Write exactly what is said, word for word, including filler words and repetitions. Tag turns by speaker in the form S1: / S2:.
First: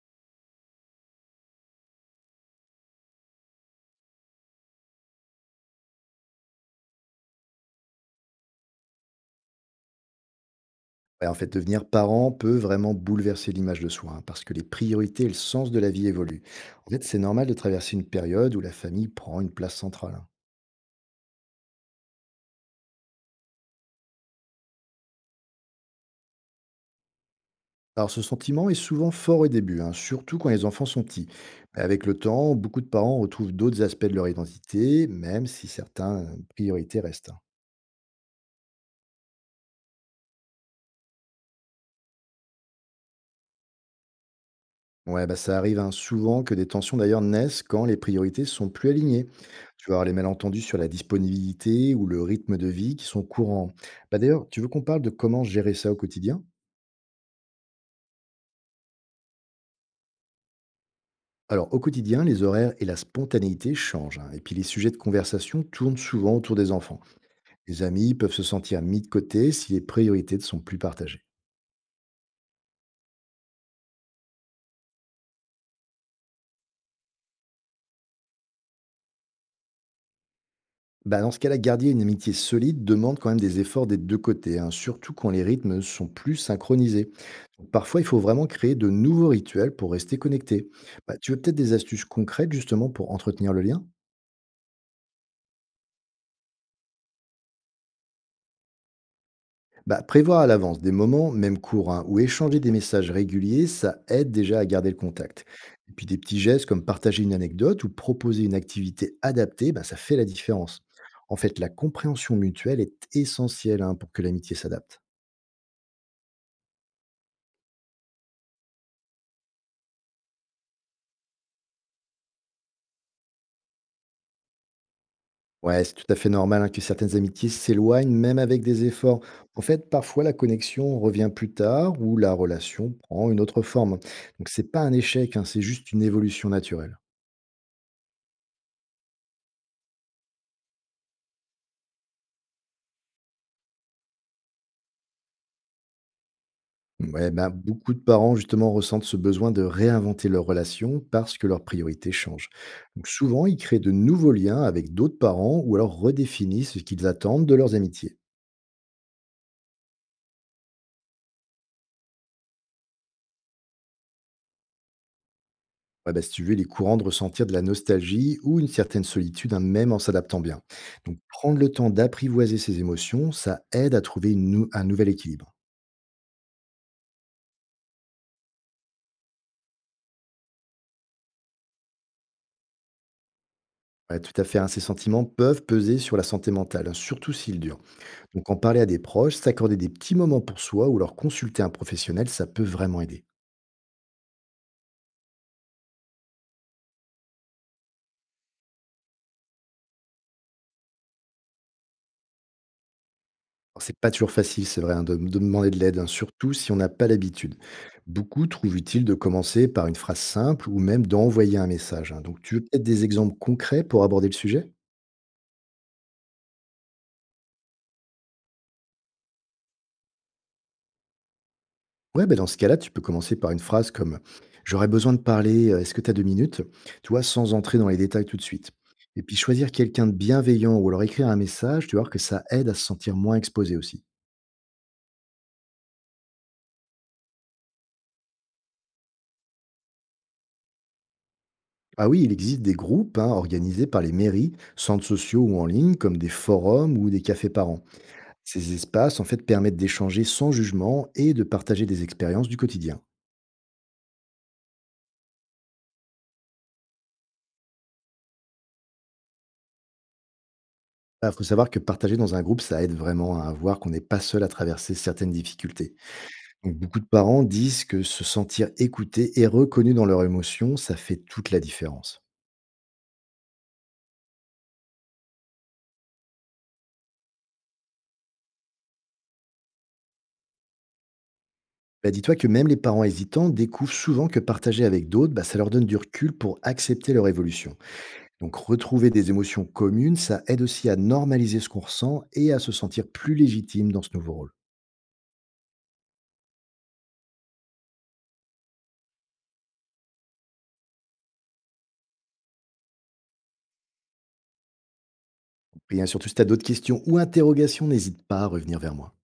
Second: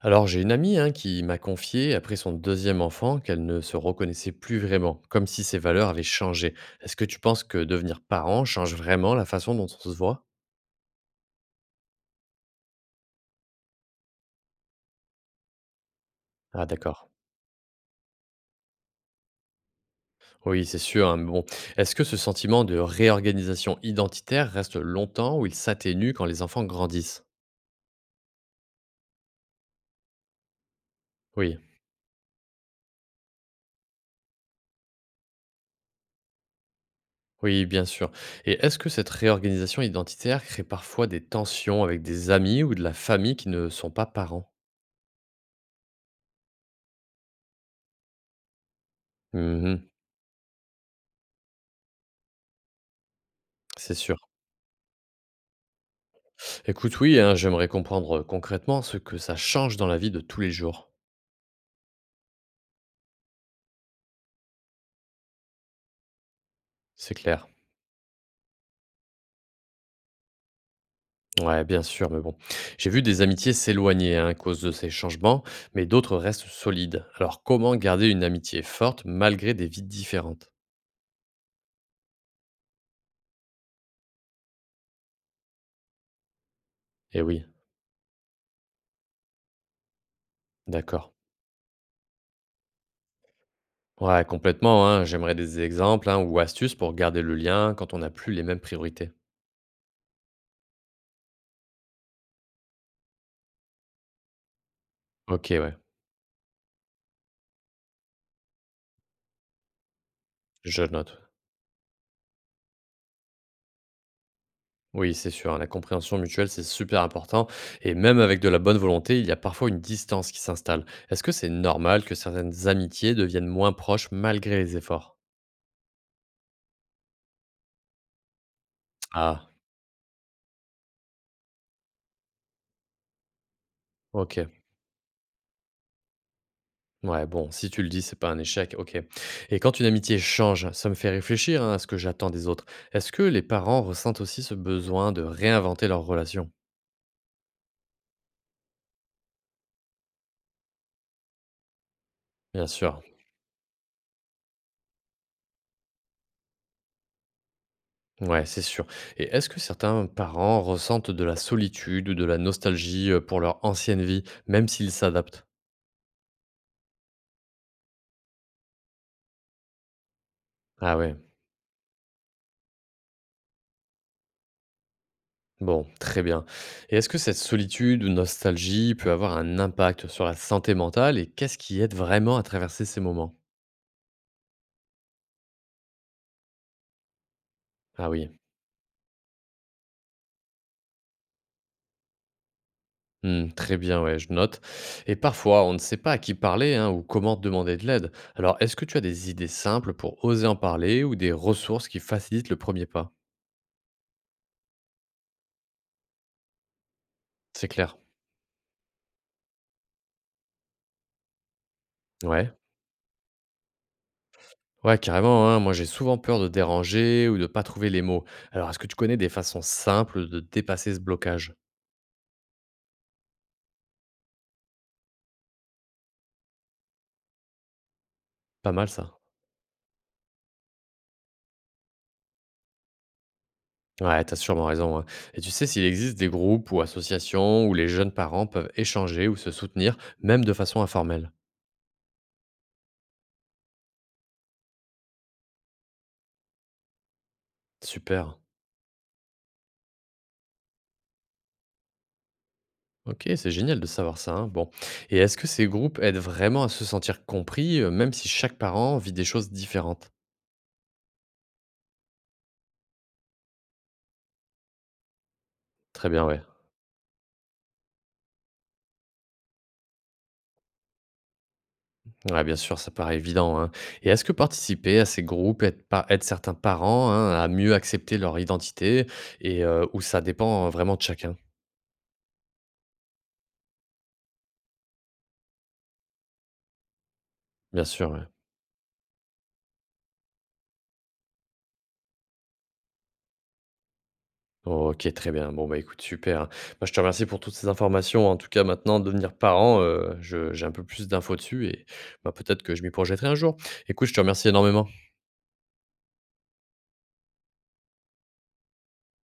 S1: Alors j'ai une amie hein, qui m'a confié, après son deuxième enfant, qu'elle ne se reconnaissait plus vraiment, comme si ses valeurs avaient changé. Est-ce que tu penses que devenir parent change vraiment la façon dont on se voit?
S2: Ouais, en fait, devenir parent peut vraiment bouleverser l'image de soi, hein, parce que les priorités et le sens de la vie évoluent.
S1: Ah
S2: En fait,
S1: d'accord.
S2: c'est normal de traverser une période où la famille prend une place centrale, hein.
S1: Oui, c'est sûr, hein, mais bon, est-ce que ce sentiment de réorganisation identitaire reste longtemps ou il s'atténue quand les enfants grandissent?
S2: Alors, ce sentiment est souvent fort au début, hein, surtout quand les enfants sont petits.
S1: Oui.
S2: Mais avec le temps, beaucoup de parents retrouvent d'autres aspects de leur identité, même si certaines priorités restent, hein.
S1: Oui, bien sûr. Et est-ce que cette réorganisation identitaire crée parfois des tensions avec des amis ou de la famille qui ne sont pas parents?
S2: Ouais, bah, ça arrive hein, souvent que des tensions d'ailleurs naissent quand les priorités sont plus alignées.
S1: Mhm.
S2: Tu vas avoir les malentendus sur la disponibilité ou le rythme de vie qui sont courants.
S1: C'est sûr.
S2: Bah, d'ailleurs, tu veux qu'on parle de comment gérer ça au quotidien?
S1: Écoute, oui, hein, j'aimerais comprendre euh, concrètement ce que ça change dans la vie de tous les jours.
S2: Alors, au quotidien, les horaires et la spontanéité changent, hein, et puis, les sujets de conversation tournent souvent autour des enfants.
S1: C'est clair.
S2: Les amis peuvent se sentir mis de côté si les priorités ne sont plus partagées.
S1: Ouais, bien sûr, mais bon. J'ai vu des amitiés s'éloigner hein, à cause de ces changements, mais d'autres restent solides. Alors, comment garder une amitié forte malgré des vies différentes?
S2: Bah, dans ce cas-là, garder une amitié solide demande quand même des efforts des deux côtés, hein, surtout quand les rythmes sont plus synchronisés.
S1: Eh oui,
S2: Parfois, il faut vraiment créer de nouveaux rituels pour rester connecté.
S1: d'accord.
S2: Bah, tu veux peut-être des astuces concrètes justement pour entretenir le lien?
S1: Ouais, complètement, hein, j'aimerais des exemples hein, ou astuces pour garder le lien quand on n'a plus les mêmes priorités.
S2: Bah, prévoir à l'avance des moments, même courts, hein, ou échanger des messages réguliers, ça aide déjà à garder le contact.
S1: Ok, ouais,
S2: Et puis des petits gestes comme partager une anecdote ou proposer une activité adaptée, bah, ça fait la
S1: je
S2: différence.
S1: note.
S2: En fait, la compréhension mutuelle est essentielle hein, pour que l'amitié s'adapte.
S1: Oui, c'est sûr, hein, la compréhension mutuelle, c'est super important. Et même avec de la bonne volonté, il y a parfois une distance qui s'installe. Est-ce que c'est normal que certaines amitiés deviennent moins proches malgré les efforts?
S2: Ouais, c'est tout à fait normal hein, que certaines amitiés s'éloignent, même avec des efforts.
S1: Ah,
S2: En fait, parfois la connexion revient plus tard ou la relation prend une autre forme. Donc
S1: ok.
S2: c'est pas un échec, hein, c'est juste une évolution naturelle.
S1: Ouais, bon, si tu le dis, c'est pas un échec, ok. Et quand une amitié change, ça me fait réfléchir hein, à ce que j'attends des autres. Est-ce que les parents ressentent aussi ce besoin de réinventer leur relation?
S2: Ouais, ben, beaucoup de parents justement ressentent ce besoin de réinventer leur relation parce que leurs priorités changent.
S1: Bien sûr.
S2: Donc souvent, ils créent de nouveaux liens avec d'autres parents ou alors redéfinissent ce qu'ils attendent de leurs amitiés.
S1: Ouais, c'est sûr. Et est-ce que certains parents ressentent de la solitude ou de la nostalgie euh, pour leur ancienne vie, même s'ils s'adaptent?
S2: Ouais, bah, si tu veux, il est courant de ressentir de la nostalgie ou une certaine solitude, hein, même en s'adaptant bien.
S1: Ah ouais,
S2: Donc, prendre le temps d'apprivoiser ses émotions, ça aide à trouver une nou- un nouvel équilibre.
S1: bon, très bien. Et est-ce que cette solitude ou nostalgie peut avoir un impact sur la santé mentale et qu'est-ce qui aide vraiment à traverser ces moments?
S2: Ouais, tout à fait, hein, ces sentiments peuvent peser sur la santé mentale, hein, surtout s'ils durent.
S1: Ah oui.
S2: Donc, en parler à des proches, s'accorder des petits moments pour soi ou alors consulter un professionnel, ça peut vraiment aider.
S1: Hmm, très bien, ouais, je note. Et parfois, on ne sait pas à qui parler hein, ou comment demander de l'aide. Alors, est-ce que tu as des idées simples pour oser en parler ou des ressources qui facilitent le premier pas?
S2: Alors, c'est pas toujours facile, c'est vrai, hein, de, de demander de l'aide, hein, surtout si on n'a pas l'habitude.
S1: C'est clair.
S2: Beaucoup trouvent utile de commencer par une phrase simple ou même d'envoyer un message, hein. Donc,
S1: Ouais.
S2: tu veux peut-être des exemples concrets pour aborder le sujet?
S1: Ouais, carrément, hein, moi, j'ai souvent peur de déranger ou de pas trouver les mots. Alors, est-ce que tu connais des façons simples de dépasser ce blocage?
S2: Ouais, ben dans ce cas-là, tu peux commencer par une phrase comme «J'aurais besoin de parler, heu, est-ce que tu as deux minutes?» Tu vois? Sans entrer dans les détails tout de suite.
S1: Pas mal ça.
S2: Et puis choisir quelqu'un de bienveillant ou alors écrire un message, tu vois que ça aide à se sentir moins exposé aussi.
S1: Ouais, t'as sûrement raison, hein. Et tu sais, s'il existe des groupes ou associations où les jeunes parents peuvent échanger ou se soutenir, même de façon informelle.
S2: Ah oui, il existe des groupes, hein, organisés par les mairies, centres sociaux ou en ligne, comme des forums ou des cafés parents.
S1: Super.
S2: Ces espaces, en fait, permettent d'échanger sans jugement et de partager des expériences du quotidien.
S1: Ok, c'est génial de savoir ça, hein. Bon. Et est-ce que ces groupes aident vraiment à se sentir compris, euh, même si chaque parent vit des choses différentes?
S2: Ah, faut savoir que partager dans un groupe, ça aide vraiment à voir qu'on n'est pas seul à traverser certaines difficultés.
S1: Très bien, ouais.
S2: Donc, beaucoup de parents disent que se sentir écouté et reconnu dans leurs émotions, ça fait toute la différence.
S1: Ouais, bien sûr, ça paraît évident, hein. Et est-ce que participer à ces groupes aide, pas, aide certains parents hein, à mieux accepter leur identité et euh, où ça dépend vraiment de chacun?
S2: Bah, dis-toi que même les parents hésitants découvrent souvent que partager avec d'autres, bah, ça leur donne du recul pour accepter leur évolution.
S1: Bien sûr, ouais.
S2: Donc retrouver des émotions communes, ça aide aussi à normaliser ce qu'on ressent et à se sentir plus légitime dans ce nouveau rôle.
S1: OK, très bien. Bon, bah, écoute, super, hein. Bah, je te remercie pour toutes ces informations. En tout cas, maintenant, devenir parent, heu, je j'ai un peu plus d'infos dessus et bah, peut-être que je m'y projetterai un jour. Écoute, je te remercie énormément.
S2: Et hein, surtout, si tu as d'autres questions ou interrogations, n'hésite pas à revenir vers moi.